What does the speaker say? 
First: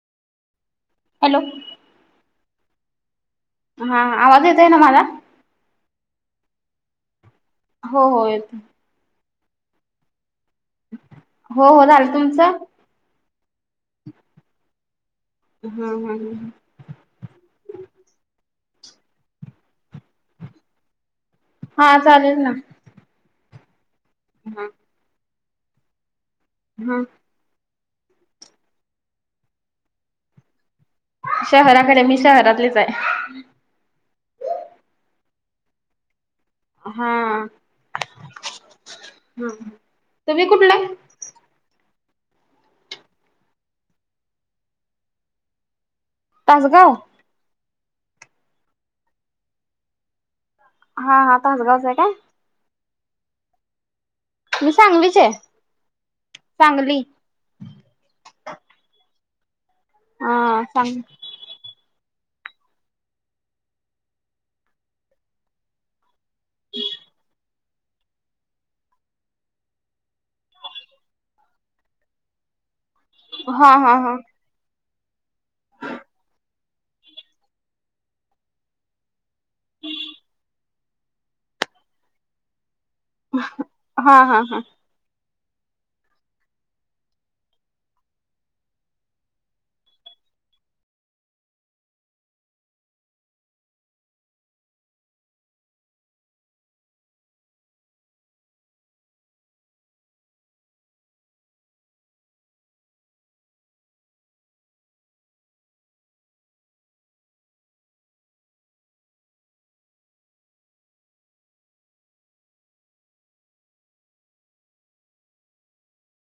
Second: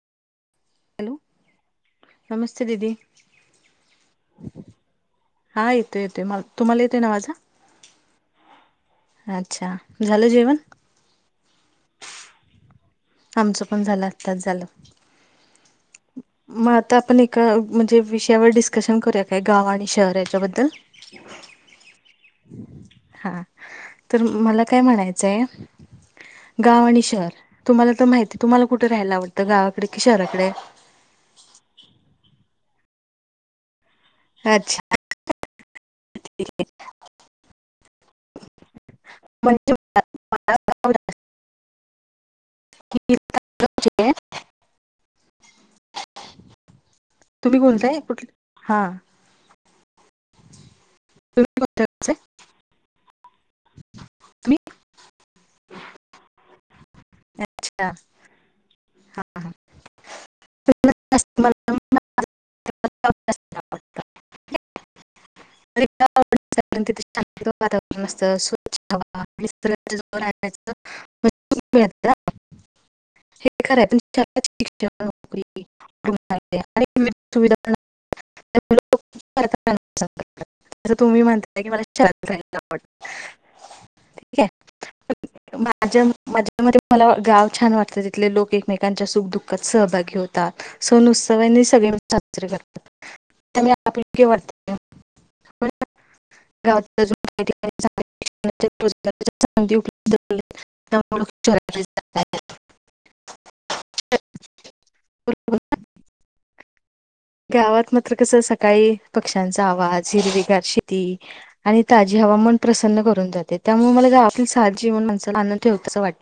Hello. नमस्ते दीदी. हां आवाज येतोय ना माझा? हा येतोय येतोय मला, तुम्हाला येतोय ना माझा? हो हो येतो. अच्छा, झालं जेवण? हो हो झालं तुमचं? आमचं पण झालं, आत्ताच झालं. हां हां हं हं म आता आपण एका म्हणजे विषयावर डिस्कशन करूया काय गाव आणि शहर याच्याबद्दल? [inaudible] हा चालेल ना. हा तर मला काय म्हणायचंय. गाव आणि हा शहर तुम्हाला त माहितीय, तुम्हाला कुठे राहायला आवडतं गावाकडे कि शहराकडे? शहराकडे मी शहरातलीचाय. अच्छा हा ह म्हणजे तुम्ही कुटले. [inaudible] [unintelligible] तासगाव? तुम्ही बोलताय कुठलं, हा हा हा तुम्ही कोणत्या तासगावचंय काय? गावचे तुम्ही मी सांगलीचीये, सांगली. अच्छा हा हा सांग [unintelligible] [unintelligible] [unintelligible] [unintelligible] हे हा खरं हा हा [unintelligible] [unintelligible] परत कर तसं तुम्ही म्हणताय की [unintelligible] हा हा ठीके हा माझ्या माझ्या मते मला गाव छान वाटतं, तिथले लोक एकमेकांच्या सुख दुःखात सहभागी होतात. सण उत्सव [unintelligible] सगळे साजरी करतात त्यामुळे आपुलकी वाढते. [unintelligible] [unintelligible] गावातनं तर कसं सकाळी पक्षांचा आवाज हिरवीगार शेती आणि ताजी हवा मन प्रसन्न करून जाते त्यामुळे मला गावातलं साजीवन [unintelligible]